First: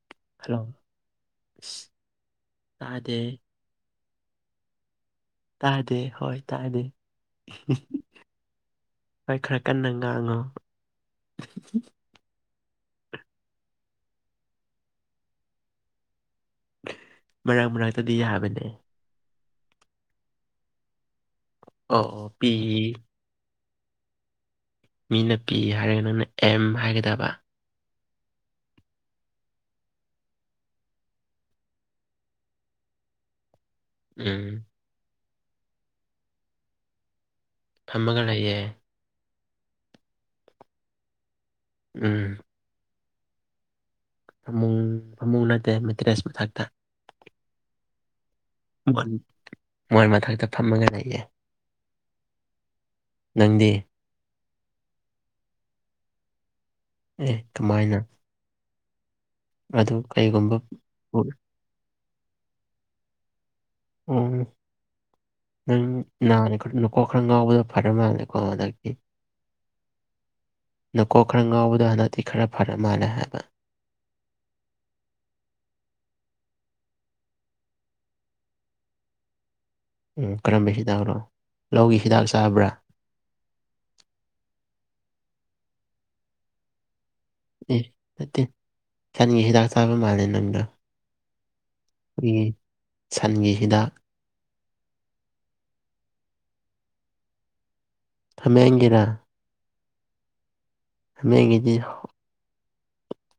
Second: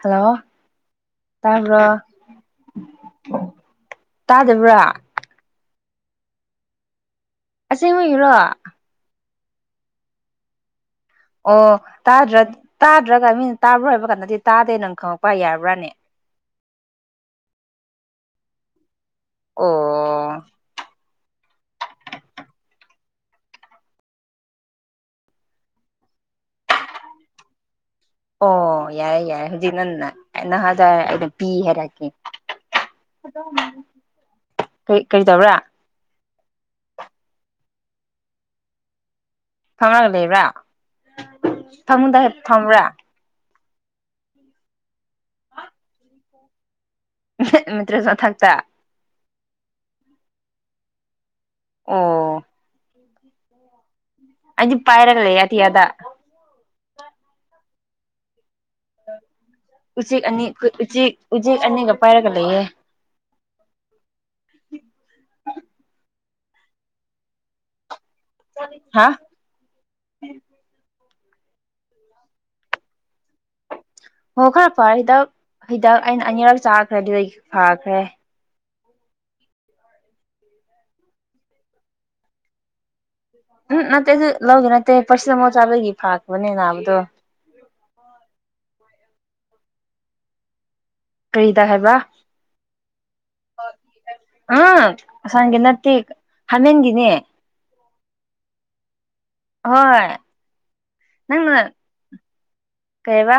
hello ꯇꯥꯕ꯭ꯔꯣ ꯑꯁ, ꯇꯥꯗꯦ ꯇꯥꯗꯕ꯭ꯔꯥ ꯇꯥꯗꯦ ꯍꯣꯏ ꯇꯥꯗꯦ ꯑꯁꯦꯡꯕꯒꯤꯔꯣ ꯍꯣꯏ ꯈꯔ ꯀꯟꯅ ꯉꯥꯡꯉꯣ ꯑꯣ ꯇꯥꯗ꯭ꯔ ꯇꯥꯗ꯭ꯔꯒ ꯃꯤꯟ ꯇꯥꯕ꯭ꯔꯥ ꯍꯥꯏꯕ ꯀꯥꯟꯗꯗꯤ ꯇꯥꯗꯦ ꯅꯪ ꯈꯪꯉꯛꯄ ꯌꯥꯔꯕ꯭ꯔꯥꯅꯦ ꯃꯔꯡ ꯃꯔꯛꯇꯗꯤ ꯌꯥꯕꯅꯦ ꯑꯣ ꯑꯣ ꯄꯤ ꯃꯤꯅ ꯄꯤ ꯍꯥꯏꯔꯒ ꯅꯪꯅ ꯑꯦꯝ ꯍꯥꯏꯒꯗꯕ ꯑꯣ ꯌꯥꯔꯦ ꯌꯥꯔꯦ ꯍꯧꯖꯤꯛ ꯅꯪꯟꯅ ꯅꯍꯥꯖ ꯑꯩꯅ ꯄꯤ ꯍꯥꯏꯔꯛꯀꯦ ꯐꯗꯧ ꯃꯥꯜꯂꯦ ꯎꯝ ꯀꯩ ꯀꯩꯗꯧꯔꯦ ꯐꯝꯃꯒ ꯂꯩꯌꯦ ꯐꯝꯃꯒ ꯂꯩꯕ꯭ꯔꯥ ꯐꯃꯨꯡꯗ ꯎꯝ ꯐꯝꯕ꯭ꯔꯥ ꯐꯃꯨꯡ ꯐꯃꯨꯡ ꯅꯠꯇꯦ ꯃꯇ꯭ꯔꯦꯁ ꯃꯊꯛꯇ ꯃꯇ꯭ꯔꯦꯖ ꯃꯊꯛꯇ ꯃꯣꯏ ꯃꯊꯛꯇ ꯐꯝꯃꯒ ꯂꯩꯌꯦ ꯑꯣ ꯅꯪꯗꯤ ꯑꯩꯗꯤ ꯄꯥꯏꯔꯒ ꯂꯩꯌꯦ ꯑꯇꯤꯌꯥꯗ ꯑꯦ ꯀꯃꯥꯏꯅ ꯑꯗꯨ ꯎꯆꯦꯛ ꯑꯅꯤ ꯀꯩꯒꯨꯝꯕ ꯎꯆꯦꯛ ꯑꯣ ꯎꯆꯦꯛ ꯑꯅꯤꯒ ꯄꯥꯏꯔꯒ ꯂꯩꯌꯦ ꯎꯝ ꯎꯝ ꯅꯥꯔꯦ ꯀꯟꯅ ꯀꯣꯛ ꯈꯔ ꯉꯥꯎꯕ ꯐꯔ ꯃꯥꯜꯂꯦ ꯑꯣ ꯅꯪꯒꯤ ꯍꯥ ꯅꯀꯣꯛ ꯈꯔ ꯉꯥꯎꯕꯗ ꯍꯟꯗꯛꯇꯤ ꯈꯔ ꯐꯔ ꯃꯥꯜꯂꯦ ꯍꯥꯏꯕ ꯍꯣ ꯈꯔ ꯐꯔꯦ ꯍꯤꯗꯛ ꯍꯤꯗꯛ ꯑꯩꯅ ꯑꯅꯤꯔꯛ ꯆꯥꯈ꯭ꯔꯦ ꯑꯗꯨꯗꯒꯤ ꯐꯥꯈ꯭ꯔꯦ ꯎꯝ ꯀꯔꯝꯕ ꯍꯤꯗꯥꯛꯔꯣ ꯂꯧꯒꯤ ꯍꯤꯗꯥꯛ ꯆꯥꯕ꯭ꯔꯥ ꯎꯝ ꯅꯠꯇꯦ ꯑꯗꯨ ꯂꯧꯒꯤ ꯅꯠꯇꯦ ꯄꯔꯁꯤꯇꯥꯃꯣꯟ ꯆꯥꯕꯗꯒꯤ ꯐꯔꯛꯄꯅꯦ ꯑꯅꯥꯕꯗꯣ ꯑꯦ ꯅꯠꯇꯦ ꯁꯟꯒꯤ ꯍꯤꯗꯥꯛ ꯆꯥꯕ ꯃꯥꯜꯂꯦ ꯅꯪꯗꯣ ꯀꯩ ꯍꯤꯗꯥꯛ ꯍꯥꯏꯕ ꯑꯩꯈꯣꯏꯒꯤ ꯁꯟꯒꯤ ꯍꯤꯗꯥꯛ ꯑꯥ ꯁꯟꯒꯤ ꯅꯠꯇꯦ ꯍꯃꯦꯡꯒꯤꯅꯦ ꯍꯥꯃꯦꯡꯒꯤꯔꯥ ꯍꯣꯏ ꯅꯪꯅ ꯍꯥꯃꯦꯡꯒꯤꯗꯤ ꯀꯩꯌꯦꯕ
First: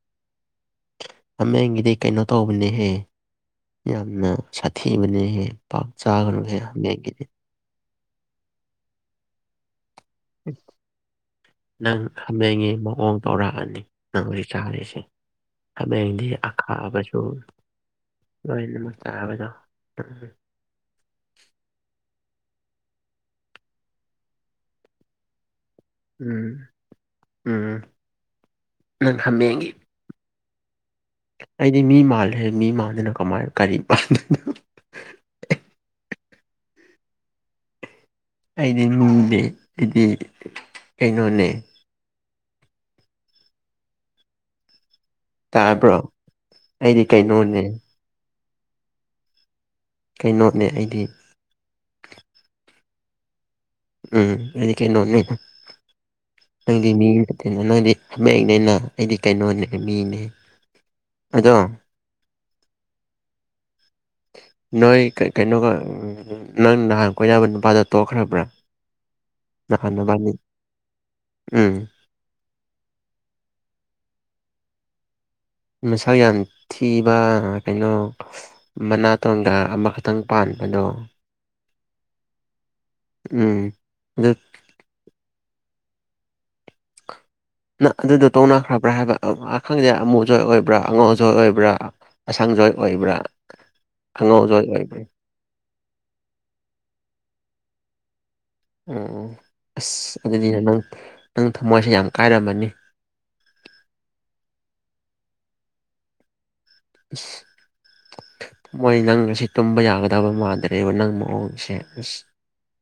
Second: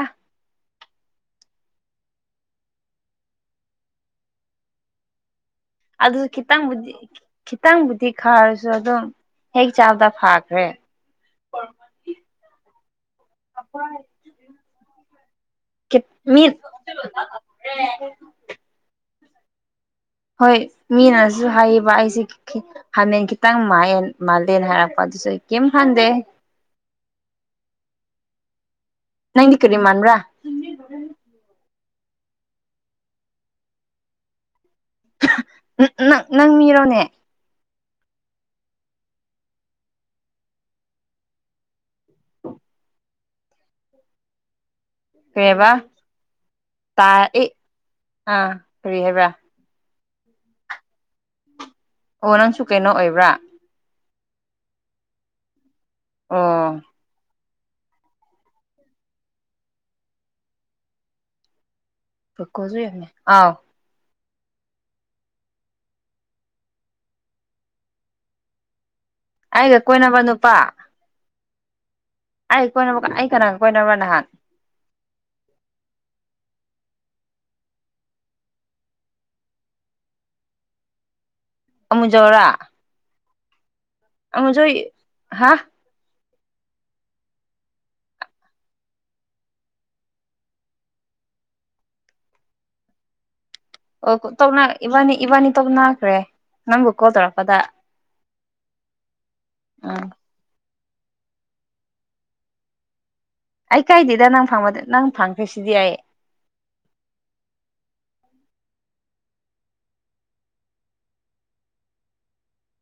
ꯍꯥꯃꯦꯡꯒꯤꯗꯤ ꯀꯩꯅꯣ ꯇꯧꯕꯅꯦꯍꯦ ꯌꯥꯝꯅ ꯁꯥꯊꯤꯕꯅꯦꯍꯦ ꯄꯥꯛ ꯑꯗꯨꯁꯨ ꯆꯥꯒꯅꯨꯍꯦ ꯈꯤꯇꯪꯕꯨꯗꯤ ꯍꯃꯦꯡꯒꯤꯗꯤ ꯈꯤꯇꯪꯕꯨꯗꯤ ꯈꯥꯔꯁꯨ ꯑꯗꯨꯝ ꯍꯦꯛ ꯆꯥꯕꯗ ꯐꯥꯈ꯭ꯔꯦ ꯅꯪ ꯍꯥꯃꯦꯡꯒꯤ ꯃꯑꯣꯡ ꯇꯧꯔꯛꯑꯅꯤ ꯅꯪ ꯍꯨꯖꯤꯛ ꯆꯥꯔꯤꯁꯦ ꯍꯥꯃꯦꯡꯗꯤ ꯃꯤ ꯑꯈꯥꯕꯁꯨ ꯂꯣꯏꯅꯃꯛ ꯆꯥꯕꯗꯣ ꯎꯝ ꯍꯣꯏ ꯃꯤꯅꯁꯨ ꯍꯥꯏꯌꯦꯕ ꯑꯩꯁꯦ ꯀꯤ ꯍꯥꯃꯦꯡ ꯈꯤꯇꯪ ꯃꯥꯏꯌꯦ ꯃꯥꯜꯂꯦꯅ ꯍꯥꯏꯔꯛꯄ ꯑꯗꯨꯁꯨ ꯑꯩ ꯀꯌꯤꯝ ꯈꯟꯗꯦ ꯎꯝ ꯎꯝ ꯅꯪ ꯅꯪꯗꯤ ꯍꯥꯃꯦꯡꯒꯤ ꯀꯔꯤ ꯃꯥꯟꯕ꯭ꯔꯥ ꯑꯩꯗꯤ ꯃꯤ ꯃꯥꯜꯂꯦꯍꯦ ꯃꯤ ꯃꯥꯟꯗꯅ ꯀꯃꯥꯏꯅ ꯀꯔꯤ ꯃꯥꯟꯗꯨꯏꯅꯣ ꯅꯪ ꯅꯪ ꯃꯤꯔꯣꯅꯦ ꯑꯩꯗꯤ ꯃꯤꯅꯦ ꯑꯩꯗꯤ ꯀꯩꯅꯣꯅꯦ ꯀꯩꯑꯦꯕ ꯇꯥꯕ꯭ꯔꯣ ꯑꯩꯗꯤ ꯇꯥ ꯑꯦ ꯀꯩꯅꯣꯅꯦ ꯑꯥ ꯀꯔꯤ ꯍꯥꯏꯕ꯭ꯔꯥ ꯀꯩꯅꯣꯅꯦ ꯑꯩꯗꯤ ꯑꯣ ꯅꯪꯁꯨ ꯀꯩꯅꯣ ꯑꯣꯏꯕ꯭ꯔꯥ ꯎꯝ ꯑꯩꯗꯤ ꯀꯩꯅꯣꯅꯦ ꯑꯣ ꯅꯪꯗꯤ ꯃꯤ ꯀꯩꯅꯣ ꯅꯣꯏꯗꯤ ꯍꯃꯦꯡꯅꯤꯅ ꯑꯩꯗꯤ ꯀꯩꯅꯣꯅꯦ ꯃꯤꯅꯦ ꯑꯗꯣ [unintelligible] ꯑꯥꯎ ꯅꯣꯏ ꯀꯩ ꯀꯩꯅꯣꯒ ꯎꯝ ꯅꯪ ꯅꯍꯥꯟ ꯀꯣꯏꯅꯕ ꯅꯨꯄꯥꯗꯣ ꯇꯣꯛꯈ꯭ꯔꯕ꯭ꯔꯥ ꯑꯩꯒ ꯅꯍꯥꯟ ꯀꯣꯏꯅꯕ ꯅꯕꯥꯟꯅꯤ ꯅꯨꯄꯥ ꯎꯝ ꯑꯩ ꯀꯣꯏꯅꯕ ꯀꯅꯥ ꯑꯩ ꯀꯅꯥꯒ ꯀꯣꯏꯅꯕ ꯅꯍꯥꯟ ꯃꯁꯛ ꯌꯥꯝ ꯊꯤꯕ ꯑꯥ ꯀꯩꯅꯣ ꯃꯅꯥꯇꯣꯟꯒ ꯑꯃꯈꯛꯇꯪ ꯄꯥꯟꯕꯗꯣ ꯑꯃꯨꯖꯥꯎꯔꯥ ꯎꯝ [unintelligible] ꯍꯥ ꯅꯪ ꯑꯗꯨꯗꯣ ꯇꯣꯛꯅꯈ꯭ꯔꯕ꯭ꯔꯥ ꯍꯥꯏꯕ ꯑꯥ ꯈꯪꯗꯦ ꯑꯃꯨꯖꯥꯎ ꯑꯣꯏꯕ꯭ꯔꯥ ꯑꯉꯥꯎꯖꯥꯎ ꯑꯣꯏꯕ꯭ꯔꯥ ꯑꯁꯪꯖꯣꯏ ꯑꯣꯏꯕ꯭ꯔꯥ ꯑꯣ ꯀꯣ ꯑꯉꯧꯖꯣꯏ ꯇꯣꯛꯅ ꯑꯣꯏꯕ꯭ꯔꯥ ꯏꯕꯥꯟꯅꯤ ꯏꯕꯥꯟꯅꯤ ꯇꯣꯛꯅꯈ꯭ꯔꯦ ꯅꯪꯕꯨ ꯀꯣꯜ ꯇꯧꯔꯛꯄꯗ ꯑꯣ ꯑꯣ ꯎꯝ ꯑꯁ ꯑꯗꯨꯗꯤ ꯅꯪ ꯅꯪ ꯊꯃꯣꯏꯁꯦ ꯌꯥꯝ ꯀꯥꯏꯔꯝꯃꯅꯤ ꯑꯩ ꯀꯥꯏꯗꯦꯗ ꯅꯪ ꯐꯪꯕꯗ ꯅꯪ ꯐꯪꯈ꯭ꯔꯁꯤꯗꯤ ꯑꯩ ꯏꯁ ꯃꯣꯏ ꯅꯪ ꯉꯁꯤ ꯇꯨꯝꯕ ꯌꯥꯒꯗꯕ ꯃꯥꯟꯗ꯭ꯔꯦꯕ ꯅꯪ ꯃꯑꯣꯡꯁꯦ ꯑꯁ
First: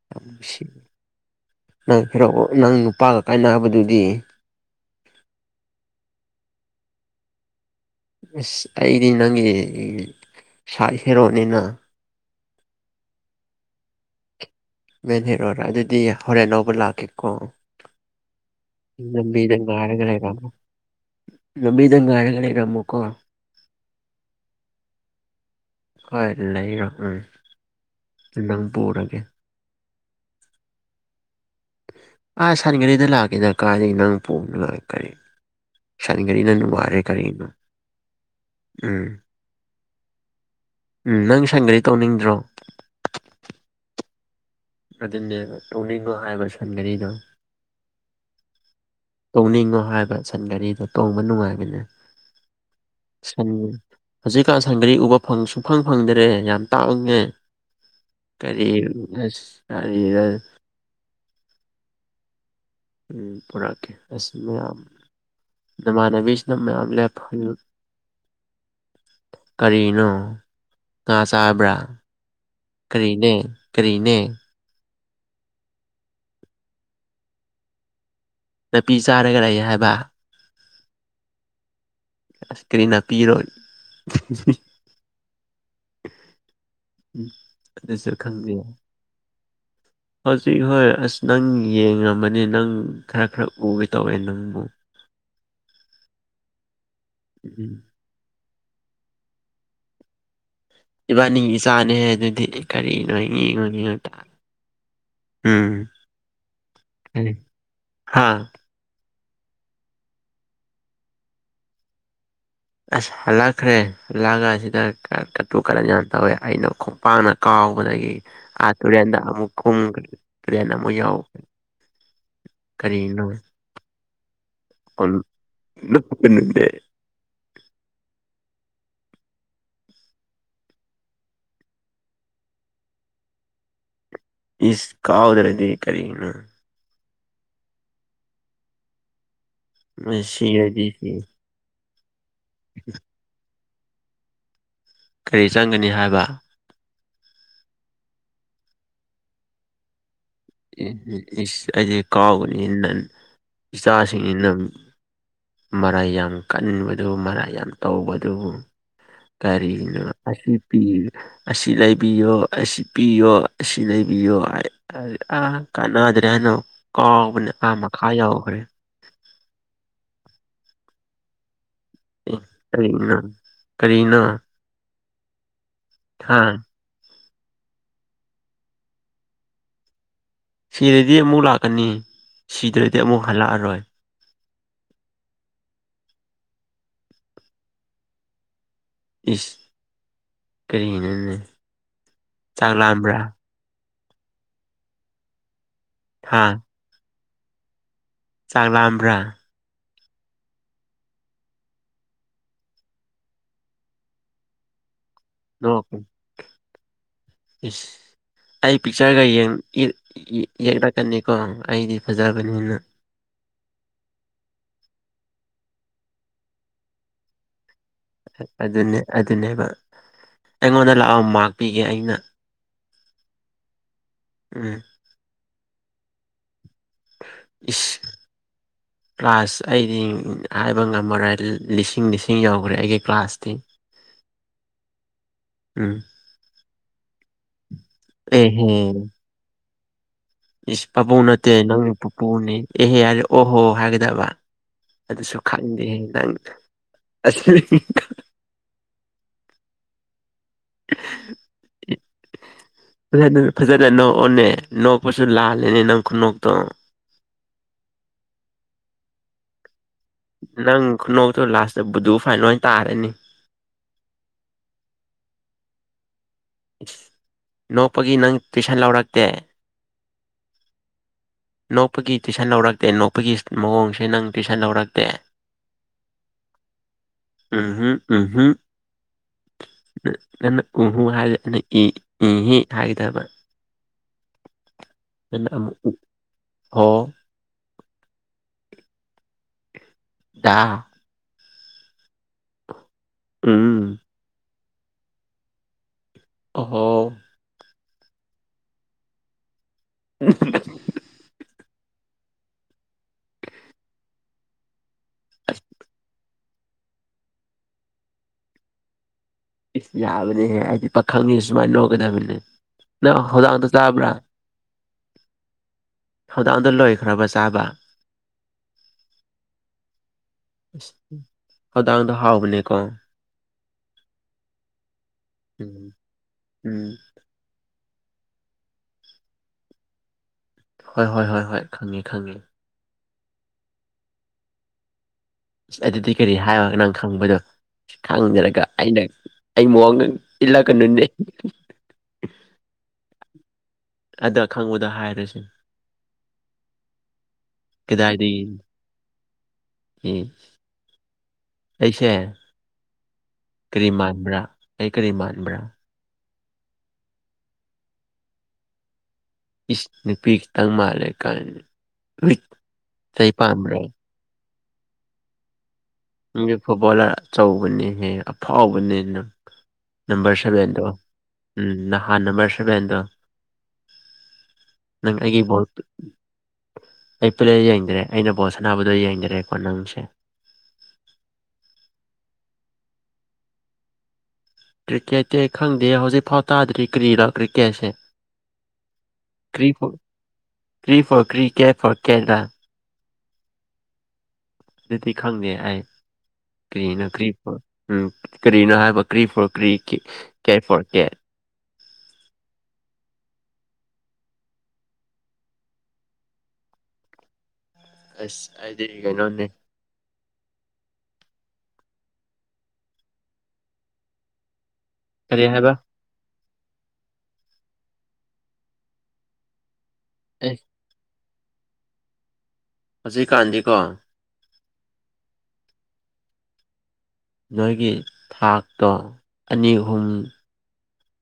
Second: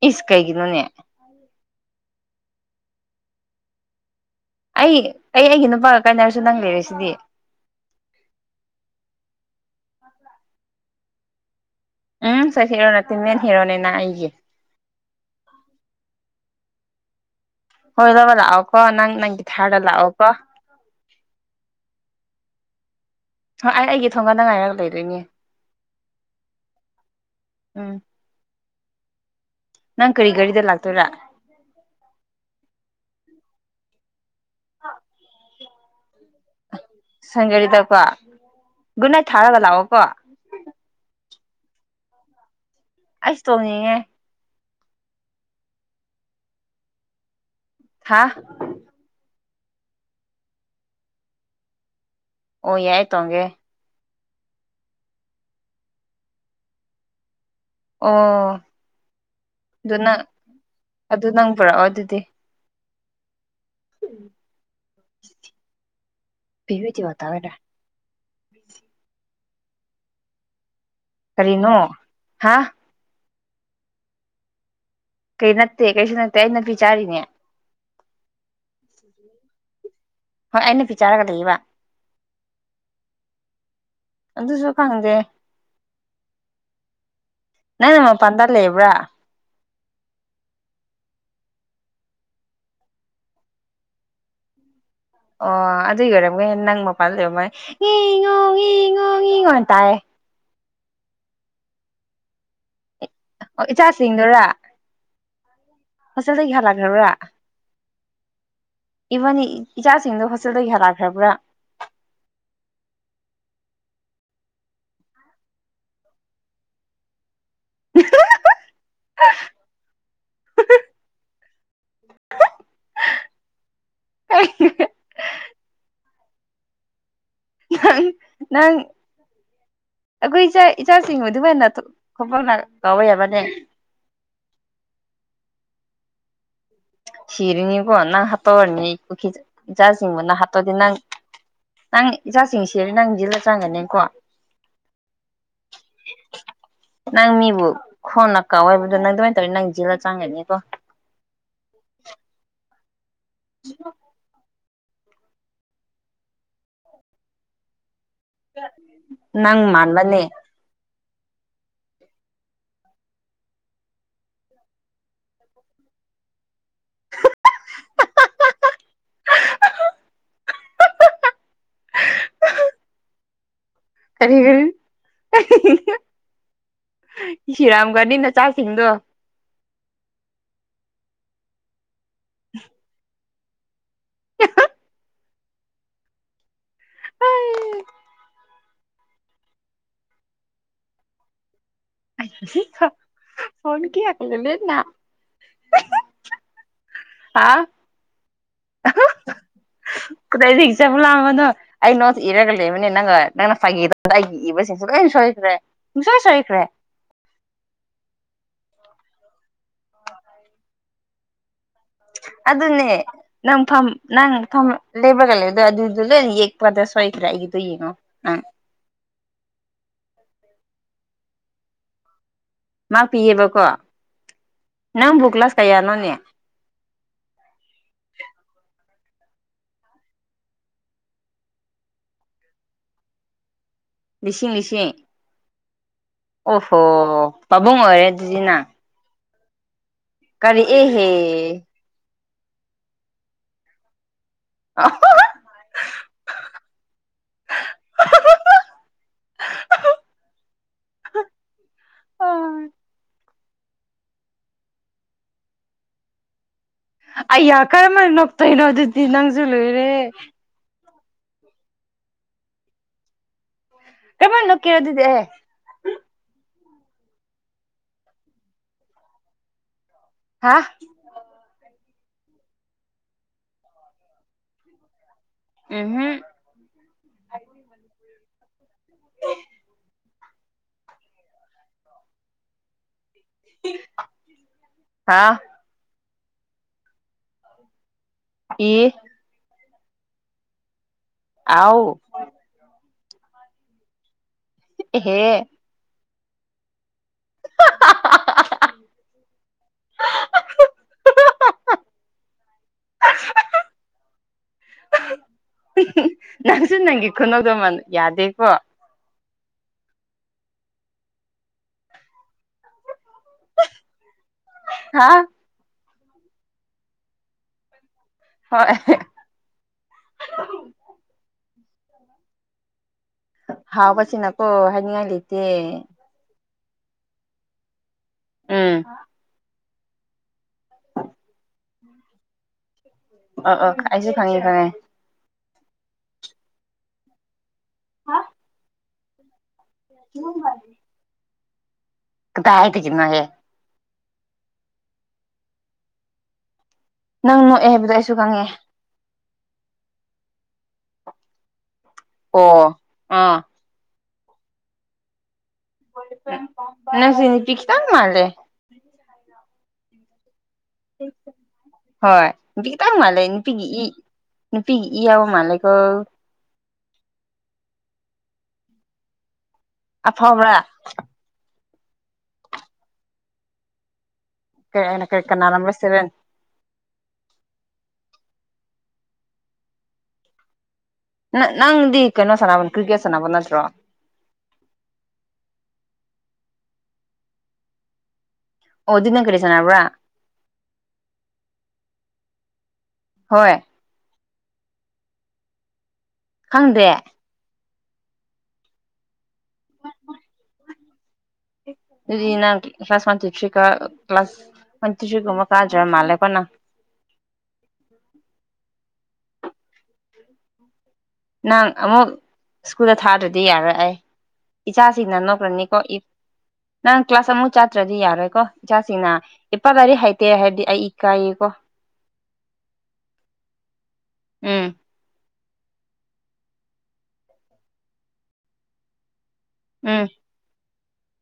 ꯏꯁ ꯀꯩꯒꯤꯅꯣꯅꯦ [unintelligible] ꯅꯪ ꯍꯦꯔꯣꯕꯨ ꯅꯪ ꯅꯨꯄꯥꯒ ꯀꯥꯏꯅꯕꯗꯨꯗꯤ ꯑꯩ ꯑꯩ ꯑꯩꯒꯤ ꯅꯨꯄꯥꯒ ꯀꯥꯏꯅꯔꯁꯨ ꯅꯪ ꯂꯩꯔꯤꯁꯤꯗꯤ ꯑꯁ ꯑꯩꯗꯤ ꯅꯪꯒꯤ ꯁꯥꯏꯗ ꯍꯦꯔꯣꯅꯤꯅ ꯎꯝ ꯁꯥꯏꯠ ꯍꯤꯔꯣ ꯅꯠꯇꯦ ꯃꯦꯟ ꯍꯤꯔꯣꯅꯤꯅ ꯑꯩꯒꯤ ꯃꯦꯟ ꯍꯦꯔꯣꯔꯥ ꯑꯗꯨꯗꯤ ꯍꯣꯔꯦꯟ ꯂꯧꯕ ꯂꯥꯛꯀꯦꯀꯣ ꯍꯣꯏ ꯂꯧꯕ ꯂꯥꯛꯑꯣꯀꯣ ꯅꯪ ꯅꯪꯒꯤ ꯂꯝꯕꯤꯗ ꯊꯥꯔꯗ ꯉꯥꯏꯔꯒ ꯂꯥꯛꯑꯣ ꯀꯣ ꯂꯩꯔꯝꯃꯣ ꯂꯝꯕꯤꯗ ꯉꯥꯏꯔ ꯂꯩꯔꯝꯃꯨꯀꯣ ꯍꯣꯏ ꯑꯩ ꯑꯩꯒꯤ ꯊꯣꯡꯒꯥꯟꯗ ꯉꯥꯏꯔꯒ ꯂꯩꯗꯣꯏꯅꯦ ꯍꯣꯏ ꯂꯩꯔꯣ ꯎꯝ ꯎꯝ ꯅꯪ ꯄꯨꯔꯒꯦ ꯅꯪ ꯀꯔꯤ ꯒꯥꯔꯤꯗ ꯂꯥꯛꯇꯣꯏꯔꯥ ꯑꯥ ꯁꯟ ꯒꯥꯔꯤꯗ ꯂꯥꯛꯀꯦꯗ ꯀꯥꯏꯗꯒꯤ ꯅꯪ ꯀꯔꯤ ꯁꯟꯒꯔꯤꯅ ꯅꯨꯡꯉꯥꯏꯔꯦ ꯀꯔꯤꯅꯣ ꯁꯟ ꯒꯥꯔꯤꯗꯀꯣ ꯎꯝ ꯒꯨꯗ ꯅꯥꯏꯠ ꯊꯥꯔꯒ ꯂꯥꯛꯑꯣꯀꯣ ꯎꯝ ꯅꯪ ꯁꯟꯒꯔꯤ ꯇꯣꯅꯤꯡꯗ꯭ꯔꯣ ꯑꯩꯁꯨ ꯇꯣꯡꯅꯤꯡꯉꯦ ꯑꯗꯨꯅꯦꯕ ꯇꯣꯡꯅꯤꯡꯉꯣ ꯍꯥꯏꯕ ꯁꯟꯒꯔꯤꯗꯣ ꯍꯥꯥ ꯇꯣꯡꯅꯤꯡꯉꯣ ꯍꯥꯏꯕ ꯁꯟ ꯒꯥꯔꯤꯗꯣ ꯇꯣꯡꯕ ꯅꯨꯡꯉꯥꯏꯕꯅꯦ ꯑꯣ ꯌꯥꯏ ꯇꯣꯡꯒꯦ ꯁꯟ ꯍꯧꯖꯤꯛꯀꯥꯟ ꯁꯟꯒꯔꯤ ꯎꯕ ꯐꯪ ꯁꯨꯛꯐꯪ ꯐꯪꯗ꯭ꯔꯦ ꯌꯥꯝ ꯇꯥꯡꯉꯦ ꯑꯣ ꯀꯔꯤ ꯑꯁ ꯑꯗꯨ ꯅꯪ ꯀꯔꯤꯔ ꯑꯗꯨ ꯅꯪ ꯄꯣꯔꯛꯑꯣ ꯑꯗꯨꯗꯤ ꯎ ꯄꯨꯔꯛꯀꯦ ꯑꯁ ꯃꯌꯥꯝ ꯅꯃꯥꯟꯅꯕꯤꯁꯤꯅ ꯃꯌꯥꯝ ꯄꯤꯕꯤꯗꯤ ꯇꯥꯔꯦ ꯂꯦꯞꯐꯜꯂꯣ ꯀꯔꯤꯅꯣ ꯉꯥ ꯀꯔꯤꯅꯣ ꯆꯥꯕ꯭ꯔꯥ ꯍꯥ ꯀꯔꯤꯅꯦ ꯀꯔꯤꯅꯦ ꯀꯩ ꯅꯠꯇꯦ ꯀꯩꯁꯨ ꯅꯠꯇꯦ ꯑꯩ ꯅꯄꯤ ꯆꯥꯔꯤꯅꯦ ꯅꯥꯄꯤ ꯆꯥꯔꯒ ꯂꯩ ꯍꯥꯏꯕ ꯍꯣꯏ ꯑꯩ ꯅꯄꯤ ꯆꯥꯔꯒ ꯂꯩꯌꯦꯕ ꯑꯁ ꯀ꯭ꯔꯤ ꯅꯥꯄꯤꯔꯣ ꯑꯗꯨꯁꯨ ꯈꯪꯗꯦ ꯅꯪꯅ ꯑꯗꯨꯁꯨ ꯃꯄꯥꯟꯗ ꯈꯪꯗꯦ ꯂꯩꯕ꯭ꯔꯥ ꯍꯧꯖꯤꯛ ꯍꯣꯏ ꯑꯁ ꯅꯪ ꯌꯦꯡꯉꯝꯃꯅꯤ ꯅꯪ ꯈꯔ ꯈꯔ ꯎꯒꯦ ꯇꯧꯋꯦ ꯅꯪꯕꯨ ꯑꯣ ꯑꯗꯨꯏ ꯑꯣꯏꯔꯝꯒꯅꯤ ꯅꯪ ꯃꯄꯥꯟ ꯂꯩꯔ ꯃꯅꯤ ꯎꯝ ꯉꯦ ꯉꯣ ꯉꯦ ꯉꯣ ꯅ ꯇꯥꯏꯌꯦ ꯏꯕꯥꯅꯤꯒꯤ ꯏꯆꯥꯅꯦ ꯍꯦ ꯑꯗꯨꯗꯤ ꯀꯔꯤꯅꯣ ꯉꯦ ꯉꯣ ꯑꯣ ꯉꯦ ꯉꯣ ꯇꯧꯋꯦ ꯏꯆꯥꯁꯤꯡꯗꯨꯔꯥ ꯎꯝ ꯍꯣꯁꯇꯦꯜꯗꯒꯤ ꯍꯂꯛꯈ꯭ꯔꯕꯔꯥ ꯀꯔꯤ ꯍꯥ ꯏꯚꯥꯅꯤ ꯏꯆꯥꯁꯤꯡꯗꯣ ꯍꯣꯁꯇꯦꯜꯗꯒꯤ ꯍꯜꯂꯛꯈ꯭ꯔꯕ꯭ꯔꯥ ꯑꯁ ꯍꯜꯂꯛꯈ꯭ꯔꯦ ꯍꯜꯂꯛꯑꯒ ꯑꯁꯤꯗ ꯀꯇꯨ ꯀꯔꯟ ꯌꯥꯝꯅ ꯇꯧꯋꯦ ꯑꯩꯅ ꯈꯣꯡ ꯄꯥꯛꯅ ꯀꯥꯎꯕꯗꯒꯤ ꯑꯥ ꯇꯨꯔꯦꯟꯗ ꯑꯃꯨꯛ ꯀꯨꯝꯈ꯭ꯔꯦ ꯀ꯭ꯂꯦꯟ ꯑꯃꯨꯛ ꯌꯥꯎꯈꯔꯦ ꯀꯔꯤꯅꯣ [unintelligible] [unintelligible] ꯅꯪ ꯅꯪ ꯑꯩꯈꯣꯏ ꯏꯆꯥ ꯏꯆꯥꯁꯤꯡꯕꯨꯗꯤ ꯗꯨꯃꯥꯏꯅ ꯈꯣꯡꯄꯥꯛꯅ ꯀꯥꯎꯕ ꯌꯥꯕꯅꯦ ꯏꯁ ꯀꯥꯎꯗꯔꯗꯤ ꯀꯔꯤꯅꯣ ꯁꯔꯤꯅꯤꯀꯣ ꯅꯪ ꯍꯥꯥꯠꯇꯣꯛꯔꯅꯤ ꯄꯨꯈꯤ ꯏꯆꯥꯁꯤꯡꯕꯨ ꯅꯪ ꯍꯥꯠꯇꯣꯛꯑꯗꯤ ꯁꯤꯔꯗꯤ ꯅꯪ ꯁꯤ ꯅꯪ ꯏꯆꯥꯁꯤꯡ ꯁꯤꯔꯗꯤ ꯅꯪ ꯖꯦꯜꯗ ꯆꯪꯒꯅꯤꯀꯣ ꯀꯔꯤ ꯆꯪꯒꯅꯤ ꯍꯥꯏꯕ ꯅꯪ ꯃꯤꯕꯨ ꯈꯣꯡꯅ ꯀꯥꯎꯋꯦ ꯍꯥꯏꯕꯗꯣ ꯅꯪ ꯑꯗꯨꯃꯥꯏꯅ ꯇꯧꯔꯤꯅꯤ ꯅꯪ ꯖꯤꯜꯂ ꯆꯪꯒꯅꯤꯀꯣ ꯏꯁ ꯑꯩꯗꯤ ꯀꯥꯎꯒꯅꯤ ꯅꯥ ꯏꯆꯥꯁꯤꯡꯅꯤꯅ ꯃꯔꯥꯏ ꯌꯥꯝ ꯀꯥꯟꯕꯗꯨ ꯃꯔꯥꯏ ꯌꯥꯝ ꯇꯧꯕꯗꯨꯕꯨ ꯅꯪ ꯀꯔꯤꯅꯣ ꯃꯥꯟꯕꯅꯦ ꯑꯁꯤ ꯄꯤ ꯑꯁꯤ ꯂꯩꯕꯤꯌꯣ ꯑꯁꯤ ꯄꯤꯌꯣ ꯑꯁꯤ ꯂꯩꯕꯤꯌꯣ ꯍꯥꯏ ꯑꯥ ꯀꯥꯟꯅꯗ꯭ꯔꯦ ꯍꯥꯏꯅ ꯀꯥꯎꯕꯅꯦ ꯑꯥ ꯃꯈ ꯌꯧꯒ꯭ꯔꯦ ꯑꯦ ꯀꯔꯤꯅꯣ ꯀꯔꯤꯅꯣ ꯀꯔꯤꯒꯤꯔ ꯑꯍꯤꯍꯤ ꯍꯥ ꯁꯤꯔꯥꯝꯒꯅꯤ ꯅꯆꯥꯁꯤꯡꯗꯣ ꯁꯤꯔꯗꯤ ꯑꯃꯨꯛ ꯂꯥꯛꯀꯅꯤ ꯁꯤꯗ꯭ꯔꯗꯤ ꯑꯃꯨꯛ ꯍꯜꯂꯛꯑꯔꯣꯏ [unintelligible] ꯏꯁ ꯀꯔꯤꯅꯣꯅꯦ ꯆꯥꯛ ꯂꯥꯝꯕ꯭ꯔꯥ ꯐꯣꯟ [unintelligible] ꯍꯥꯥ ꯑꯥ ꯆꯥꯛ ꯂꯥꯝꯕ꯭ꯔꯥ ꯀꯗꯥꯢꯗꯒꯤ ꯆꯥꯛ ꯂꯥꯝꯕꯅꯣ ꯑꯩ ꯅꯣꯠꯁ ꯏꯔꯒ ꯂꯩꯕꯅꯦ ꯅꯪꯅ ꯐꯥꯒꯤ ꯇꯧꯕꯗ ꯑꯩꯒꯤ ꯏꯕꯁꯤꯡꯁꯦ ꯂꯣꯏ ꯁꯣꯏ ꯈ꯭ꯔꯦ ꯅꯣꯛꯀꯅꯨ ꯄꯨꯡꯁꯣꯏ ꯁꯣꯏꯈ꯭ꯔꯦ ꯏꯁ ꯑꯩ ꯄꯤꯛꯆꯔꯒ ꯌꯦꯡ ꯌꯦꯛꯂꯛꯀꯅꯤꯀꯣ ꯑꯩꯗꯤ ꯐꯖꯕꯅꯤꯅ ꯑꯗꯨꯅꯦ ꯅꯪ ꯐꯝ ꯅꯪ ꯐꯝꯔ ꯂꯦꯞꯄꯒ ꯂꯩꯕꯗꯣ ꯑꯗꯨꯗꯣ ꯂꯣꯏꯅ ꯌꯦꯛꯄꯗ ꯁꯣꯏꯈ꯭ꯔꯦ ꯑꯩꯒꯤꯗꯣ ꯌꯦꯡꯉꯣ ꯅꯪ ꯑꯗꯨꯅꯦ ꯑꯗꯨꯅꯦꯕ ꯑꯩꯉꯣꯟꯗ ꯂꯥꯛꯑꯣ ꯃꯥꯛ ꯄꯤꯒꯦ ꯑꯩꯅ ꯃꯥꯥꯛ ꯄꯤꯌꯦꯕꯀꯣ ꯎꯝ ꯅꯪ ꯕꯨ ꯀ꯭ꯂꯥꯁ ꯀꯌꯥꯅꯣꯅꯦ ꯏꯁ [inaudible] ꯀ꯭ꯂꯥꯁ ꯑꯩꯗꯤ ꯍꯥꯏꯕ ꯉꯝꯃꯔꯣꯏ ꯂꯤꯁꯤꯡ ꯂꯤꯁꯤꯡ ꯌꯧꯈ꯭ꯔꯦ ꯑꯩꯒꯤ ꯀ꯭ꯂꯥꯁꯇꯤ ꯂꯤꯁꯤꯡ ꯂꯤꯁꯤꯡ ꯎꯝ ꯑꯣꯍꯣ ꯄꯥꯕꯨꯡ ꯑꯣꯏꯔꯦ ꯑꯗꯨꯗꯤ ꯅꯪ ꯑꯦꯍꯦ ꯀꯔꯤ ꯏꯁ ꯑꯦꯍꯦ ꯄꯥꯕꯨꯡ ꯅꯠꯇꯦ ꯅꯪꯒꯤ ꯄꯨꯄꯨꯅꯤ ꯑꯦꯍꯦ ꯍꯥꯏꯔꯦ ꯑꯣꯍꯣ ꯍꯥꯏꯒꯗꯕ [unintelligible] ꯑꯗꯨꯁꯨ ꯈꯪꯗꯦ ꯍꯦ ꯅꯪ ꯑꯁꯤ ꯐꯖꯅ ꯐꯖꯅ ꯅꯣꯛꯑꯣꯅꯦ ꯅꯣꯛꯄꯁꯨ ꯂꯥꯜꯂꯦꯅꯦ ꯅꯪ ꯈꯨꯅꯣꯛꯇꯣ ꯑꯩꯌꯥ ꯀꯔꯝꯃꯥꯏꯟ ꯅꯣꯛꯇꯣꯏꯅꯣ ꯑꯗꯨꯗꯤ ꯅꯪꯁꯨ ꯂꯣꯏꯔꯦꯍꯦ ꯅꯪ ꯈꯨꯅꯣꯛꯇꯨ ꯂꯥꯁꯇ ꯕꯨꯗꯨ ꯐꯥꯏꯟ ꯑꯣꯏꯅ ꯇꯥꯔꯅꯤ ꯀꯔꯃꯥꯢ ꯅꯣꯛꯀꯦꯔ ꯑꯗꯨꯗꯤ ꯅꯣꯛꯄꯒꯤ ꯅꯪ ꯇꯨꯏꯁꯟ ꯂꯧꯔꯛꯇꯦ ꯍꯥ ꯅꯣꯛꯄꯒꯤ ꯇꯨꯏꯁꯟ ꯂꯧꯔꯛꯇꯦ ꯅꯣꯛꯄꯒꯤ ꯃꯑꯣꯡꯁꯦ ꯅꯪ ꯇꯨꯏꯁꯟ ꯂꯧꯔꯛꯇꯦ ꯎꯝꯍꯨꯝ ꯎꯝꯍꯨꯝ ꯎꯝꯍꯨꯝ ꯅꯪꯅ ꯎꯍꯨ ꯍꯥꯏꯔꯗꯤ ꯑꯩꯅ ꯍꯥꯏ ꯏꯍꯤ ꯍꯥꯏꯒꯗꯕ ꯍꯥꯥ ꯑꯣ ꯑꯦ ꯗꯥ ꯑꯥꯎ ꯎꯝ ꯑꯦꯍꯦ ꯑꯣꯍꯣ [unintelligible] [unintelligible] [unintelligible] ꯅꯪꯁꯨ ꯅꯪꯒꯤ ꯈꯨꯅꯣꯛꯗꯣꯃꯟ ꯌꯥꯗꯦꯀꯣ ꯏꯁ ꯌꯥꯕꯅꯦꯍꯦ ꯑꯩꯗꯤ ꯄꯥꯈꯪꯅꯤ ꯁꯨꯃꯥꯏꯅ ꯅꯣꯛꯒꯗꯕꯅꯦ ꯅꯪ ꯍꯣꯗꯥꯡꯗ ꯆꯥꯕ꯭ꯔꯥ ꯍꯥꯥ ꯍꯧꯗꯣꯡꯗꯣ ꯂꯣꯏꯈ꯭ꯔꯕ ꯆꯥꯕ ꯍꯣꯏ ꯑꯁ ꯍꯣꯗꯣꯡꯗꯣ ꯍꯥꯎꯕꯅꯦꯀꯣ ꯍꯥꯎꯕꯁꯤꯅꯀꯣ ꯍꯥꯏꯅꯤꯡꯉꯥꯏ ꯂꯩ ꯎꯝ ꯎꯝ ꯎꯝ ꯍꯣꯏ ꯍꯣꯏ ꯍꯣꯏ ꯍꯣꯏ ꯈꯪꯉꯤ ꯈꯪꯉꯤ ꯑꯣ ꯑꯣ ꯑꯩꯁꯨ ꯈꯪꯉꯤ ꯈꯪꯉꯦ ꯢꯁ ꯑꯗꯨꯗꯤ ꯀꯔꯤ ꯍꯥꯏꯌꯣ ꯅꯪ ꯈꯪꯕꯗꯣ ꯈꯪꯗ꯭ꯔꯒ ꯑꯩꯅ ꯑꯩꯉꯣꯟꯗ ꯏꯜꯂꯛꯀꯅꯨꯅꯦ ꯀꯗꯥꯢꯗꯒꯤꯅꯣꯍꯦ ꯑꯗꯣ ꯈꯪꯕꯗꯣ ꯍꯥꯏꯔꯁꯤ ꯅꯪ ꯅꯣꯛꯑꯦ ꯍꯥꯏꯕꯗꯣ ꯑꯩꯁꯨ ꯈꯪꯉꯦ ꯢ ꯑꯩꯩꯁꯦ ꯑꯣ ꯑꯥ ꯀꯔꯤ ꯃꯥꯟꯕ꯭ꯔꯥ ꯑꯩ ꯀꯔꯤ ꯃꯥꯟꯕ꯭ꯔꯥ [unintelligible] ꯅꯪꯁꯤ ꯅꯨꯄꯤ ꯈꯤꯠꯇꯪ ꯃꯥꯜꯂꯦ ꯏꯁ ꯅꯨꯄꯤ ꯈꯤꯇꯪ ꯃꯥꯜꯂꯦ ꯀꯥꯏꯅ ꯍꯣꯏ ꯍꯨꯏꯠ ꯈꯤꯇꯪ ꯃꯥꯜꯂꯦ ꯆꯩ ꯅꯨꯄꯤꯒꯤ ꯄꯥꯟꯕ꯭ꯔꯣ ꯏ ꯅꯨꯄꯤꯒꯤ ꯏ ꯌꯥꯎꯕ ꯃꯥꯜꯂꯦꯀꯣ ꯅꯪꯖꯨ ꯐꯨꯠꯕꯣꯂꯔ ꯑꯆꯧꯕꯅꯦꯍꯦ ꯑꯐꯥꯎꯕꯅꯦ ꯅꯪ ꯅꯝꯕꯔ ꯑꯐꯥꯎꯕ꯭ꯔꯥ ꯁꯚꯦꯟꯗꯣ ꯎꯝ ꯅꯍꯥꯟ ꯅꯝꯕꯔ ꯁꯚꯦꯟꯗꯣ ꯅꯪ ꯀꯔꯤ ꯑꯩꯒꯤ ꯀꯅꯥ ꯅꯝꯕꯔ ꯕꯣꯜꯇꯨ ꯁꯚꯦꯟ ꯑꯩ ꯄ꯭ꯂꯦ ꯌꯦꯡꯗ꯭ꯔꯦ ꯑꯩꯅ ꯕꯣꯜ ꯁꯟꯅꯥꯕꯨꯗꯨ ꯌꯦꯡꯗ꯭ꯔꯦꯀꯣ ꯅꯪꯁꯦ ꯅꯥ ꯅꯪꯗꯤ ꯀꯩꯅꯣ ꯁꯥꯟꯅꯕ ꯀ꯭ꯔꯤꯀꯦꯠ ꯁꯟꯅꯥꯕ ꯅꯠꯇ꯭ꯔꯣ ꯀ꯭ꯔꯤꯀꯦꯠꯇꯤ ꯑꯩ ꯈꯪꯗꯦ ꯍꯧꯖꯤꯛꯐꯥꯎ ꯇꯥꯗ꯭ꯔꯤ ꯀ꯭ꯔꯤꯔꯥ ꯀ꯭ꯔꯤꯀꯦꯠꯁꯦ ꯑꯗꯨꯗꯤ ꯅꯪ ꯀꯔꯤ ꯀ꯭ꯔꯤ ꯁꯥꯟꯅꯕ꯭ꯔꯥ ꯐꯣ ꯀ꯭ꯔꯤ ꯐꯣꯔ ꯀ꯭ꯔꯤꯀꯦꯠ ꯐꯣꯔ ꯀꯦꯠꯔꯥ ꯍꯣꯏ ꯑꯗꯨꯗꯤ ꯈꯪꯗꯦ ꯑꯩ ꯈꯪꯗꯦ ꯀ꯭ꯔꯤꯅꯣ ꯀ꯭ꯔꯤ ꯐꯣ ꯎꯝ ꯀꯔꯤꯅꯣ ꯍꯥꯏꯕ ꯀ꯭ꯔꯤ ꯐꯣꯔ ꯀ꯭ꯔꯤ ꯀꯤ ꯀꯦꯠ ꯐꯣꯔ ꯀꯦꯠ ꯑꯗꯨꯗꯤ ꯅꯪ ꯀ꯭ꯂꯥꯁ ꯋꯥꯟ ꯇꯨ ꯊ꯭ꯔꯤ ꯀꯥ ꯀ꯭ꯂꯥꯁ ꯋꯥꯟ ꯇꯨ ꯊ꯭ꯔꯤ ꯒꯨꯝꯕ ꯀꯥꯗ꯭ꯔ ꯃꯥꯜꯂꯦꯀꯣ ꯅꯪ ꯑꯁ ꯑꯩꯗꯤ ꯀꯩꯅꯣꯅꯦ ꯅꯪ ꯑꯃꯨꯛ ꯁ꯭ꯀꯨꯜꯗ ꯊꯥꯗ꯭ꯔꯗꯤ ꯌꯥꯔꯣꯢ ꯑꯩ ꯏꯆꯥꯁꯤꯡꯅ ꯀꯔꯤ ꯍꯥꯏꯕ ꯅꯣꯛꯔꯅꯤꯀꯣ ꯏ ꯅꯪ ꯀ꯭ꯂꯥꯁ ꯑꯃꯨꯛ ꯆꯥꯠꯇ꯭ꯔꯗꯤ ꯌꯥꯔꯣꯏꯀꯣ ꯏꯆꯥꯁꯤꯡꯅ ꯏꯄꯥ ꯂꯩꯔꯤꯛ ꯍꯩꯇꯦ ꯑꯦ ꯍꯥꯏꯔꯗꯤ ꯑꯩ ꯏꯀꯥꯏꯌꯦꯀꯣ ꯍꯧꯖꯤꯛ ꯀꯥꯟꯗꯤꯀꯣ ꯎꯝ ꯅꯣꯏꯒꯤ ꯊꯥꯛꯇꯣ ꯑꯅꯤ ꯎꯝ ꯑꯍꯨꯝ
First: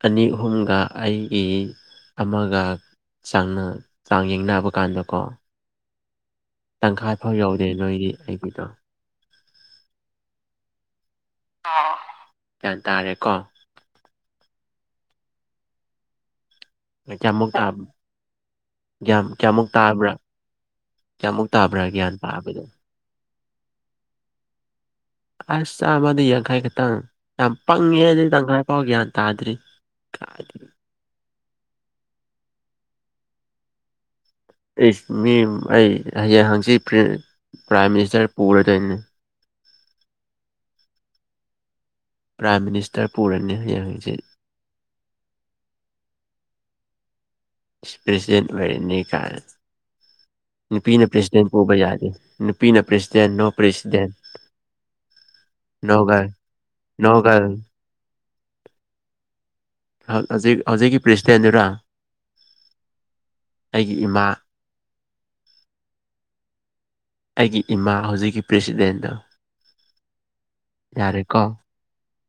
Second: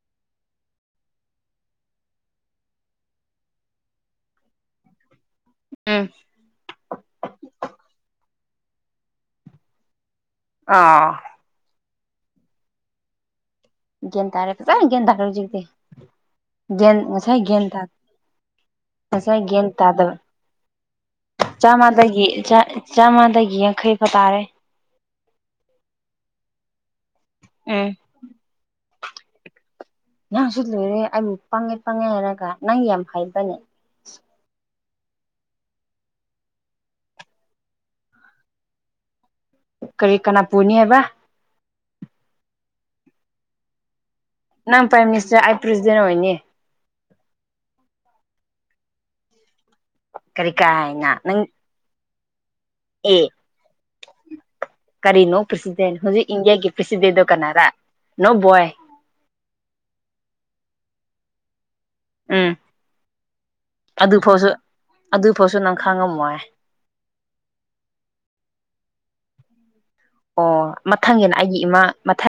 ꯑꯅꯤ ꯑꯍꯨꯝꯒ ꯑꯩꯒꯤ ꯑꯃꯒ ꯆꯥꯡꯅ ꯆꯥꯡ ꯌꯦꯡꯅꯕ ꯀꯥꯟꯗꯀꯣ ꯎꯝ ꯇꯪꯈꯥꯏꯐꯧ ꯌꯧꯗꯦ ꯅꯣꯏꯗꯤ ꯑꯩꯒꯤꯗꯣ ꯑꯥꯎ ꯑꯣ ꯒ꯭ꯌꯥꯟ ꯇꯥꯔꯦꯀꯣ ꯒ꯭ꯌꯥꯟ ꯇꯥꯔꯦ ꯐꯖꯅ ꯒ꯭ꯌꯟ ꯇꯥꯔꯦ ꯍꯧꯖꯤꯛꯗꯤ ꯒ꯭ꯌꯟ ꯉꯁꯥꯏ ꯀꯌꯥꯃꯨꯛ ꯒ꯭ꯌꯟ ꯇꯥ ꯇꯥꯕ ꯒ꯭ꯌꯥꯟ ꯉꯁꯥꯏ ꯒ꯭ꯌꯟ ꯀꯌꯥꯃꯨꯛ ꯇꯥꯕ꯭ꯔꯥ ꯇꯥꯗꯕ ꯀꯌꯥꯃꯨꯛ ꯇꯥꯕ꯭ꯔꯥ ꯒ꯭ꯌꯥꯟ ꯆꯥꯃꯥꯗꯒꯤ ꯆꯥ ꯇꯥꯕꯗꯣ ꯆꯥꯝꯃꯗꯒꯤ ꯌꯥꯡꯈꯩ ꯐ ꯇꯥꯥꯔꯦ ꯑꯁ ꯆꯥꯝꯃꯗ ꯌꯥꯡꯈꯩ ꯈꯇꯪ ꯌꯥꯝ ꯎꯝ ꯄꯪꯉꯤꯍꯦ ꯗꯨꯗꯤ ꯇꯪꯈꯥꯏ ꯐꯥꯎ ꯒ꯭ꯌꯥꯟ ꯇꯥꯗ꯭ꯔꯤ ꯅꯪꯁꯨ ꯀꯥꯏꯗꯒꯤ ꯂꯣꯏꯔꯦ ꯑꯩꯕꯨ ꯄꯪꯉꯦ ꯄꯪꯉꯦ ꯍꯥꯏꯔꯒ ꯅꯪ ꯌꯥꯝ ꯍꯩꯕ꯭ꯔꯅꯦ ꯏꯁ ꯃꯤꯝ ꯑꯩ ꯍꯌꯦꯡ ꯍꯪꯆꯤꯠ ꯄꯔꯤ ꯄ꯭ꯔꯥꯏꯝ ꯃꯤꯅꯤꯁꯇꯔ ꯄꯨꯔꯗꯣꯏꯅꯦ ꯀꯔꯤ ꯀꯅꯥ ꯄꯨꯅꯤ ꯍꯩꯕ ꯄ꯭ꯔꯥꯏꯝ ꯃꯤꯅꯤꯁꯇꯔ ꯄꯨꯔꯅꯤ ꯍꯌꯦꯡ ꯍꯪꯆꯤꯠ ꯅꯪ ꯄ꯭ꯔꯥꯏꯝ ꯃꯤꯅꯤꯁꯇꯔ ꯑꯩ ꯄ꯭ꯔꯁꯤꯗꯦꯟ ꯑꯣꯏꯅꯤ ꯏꯁ ꯄ꯭ꯔꯁꯤꯗꯦꯟ ꯑꯣꯏꯔꯅꯤ ꯀꯥꯏꯅ ꯀꯔꯤ ꯅꯨꯄꯤꯅ ꯀꯥꯏꯅ ꯅꯪ ꯄ꯭ꯔꯁꯤꯗꯦꯟ ꯄꯨꯕ ꯌꯥꯗꯦ ꯅꯨꯄꯤꯅ ꯄ꯭ꯔꯁꯤꯗꯦꯟ ꯅꯣ ꯄ꯭ꯔꯦꯁꯤꯗꯦꯟ ꯀꯔꯤ ꯅꯣ ꯄ꯭ꯔꯁꯤꯗꯦꯟ ꯅꯣ ꯒꯔꯜ ꯍꯧꯖꯤꯛ ꯏꯟꯗꯤꯌꯥꯒꯤ ꯅꯣ ꯄ꯭ꯔꯁꯤꯗꯦꯟꯗꯣ ꯒꯔꯜ ꯀꯅꯥꯔꯥ ꯅꯣ ꯕꯣꯏ ꯍꯧ ꯍꯧꯖꯤꯛ ꯍꯧꯖꯤꯛꯀꯤ ꯄ꯭ꯔꯁꯤꯗꯦꯟꯗꯨꯔꯥ ꯎꯝ ꯏꯃꯥ ꯑꯗꯨꯐꯥꯎꯁꯨ ꯑꯗꯨꯐꯥꯎꯁꯨ ꯅꯪ ꯈꯪꯉꯝꯃꯣꯏ ꯑꯩꯒꯤ ꯏꯃꯥ ꯍꯧꯖꯤꯛꯀꯤ ꯄ꯭ꯔꯦꯁꯤꯗꯦꯟꯗꯣ ꯑꯣ ꯃꯊꯪꯒꯤꯅ ꯌꯥꯔꯦꯀꯣ ꯑꯩꯒꯤ ꯏꯃꯥ ꯃꯊꯠ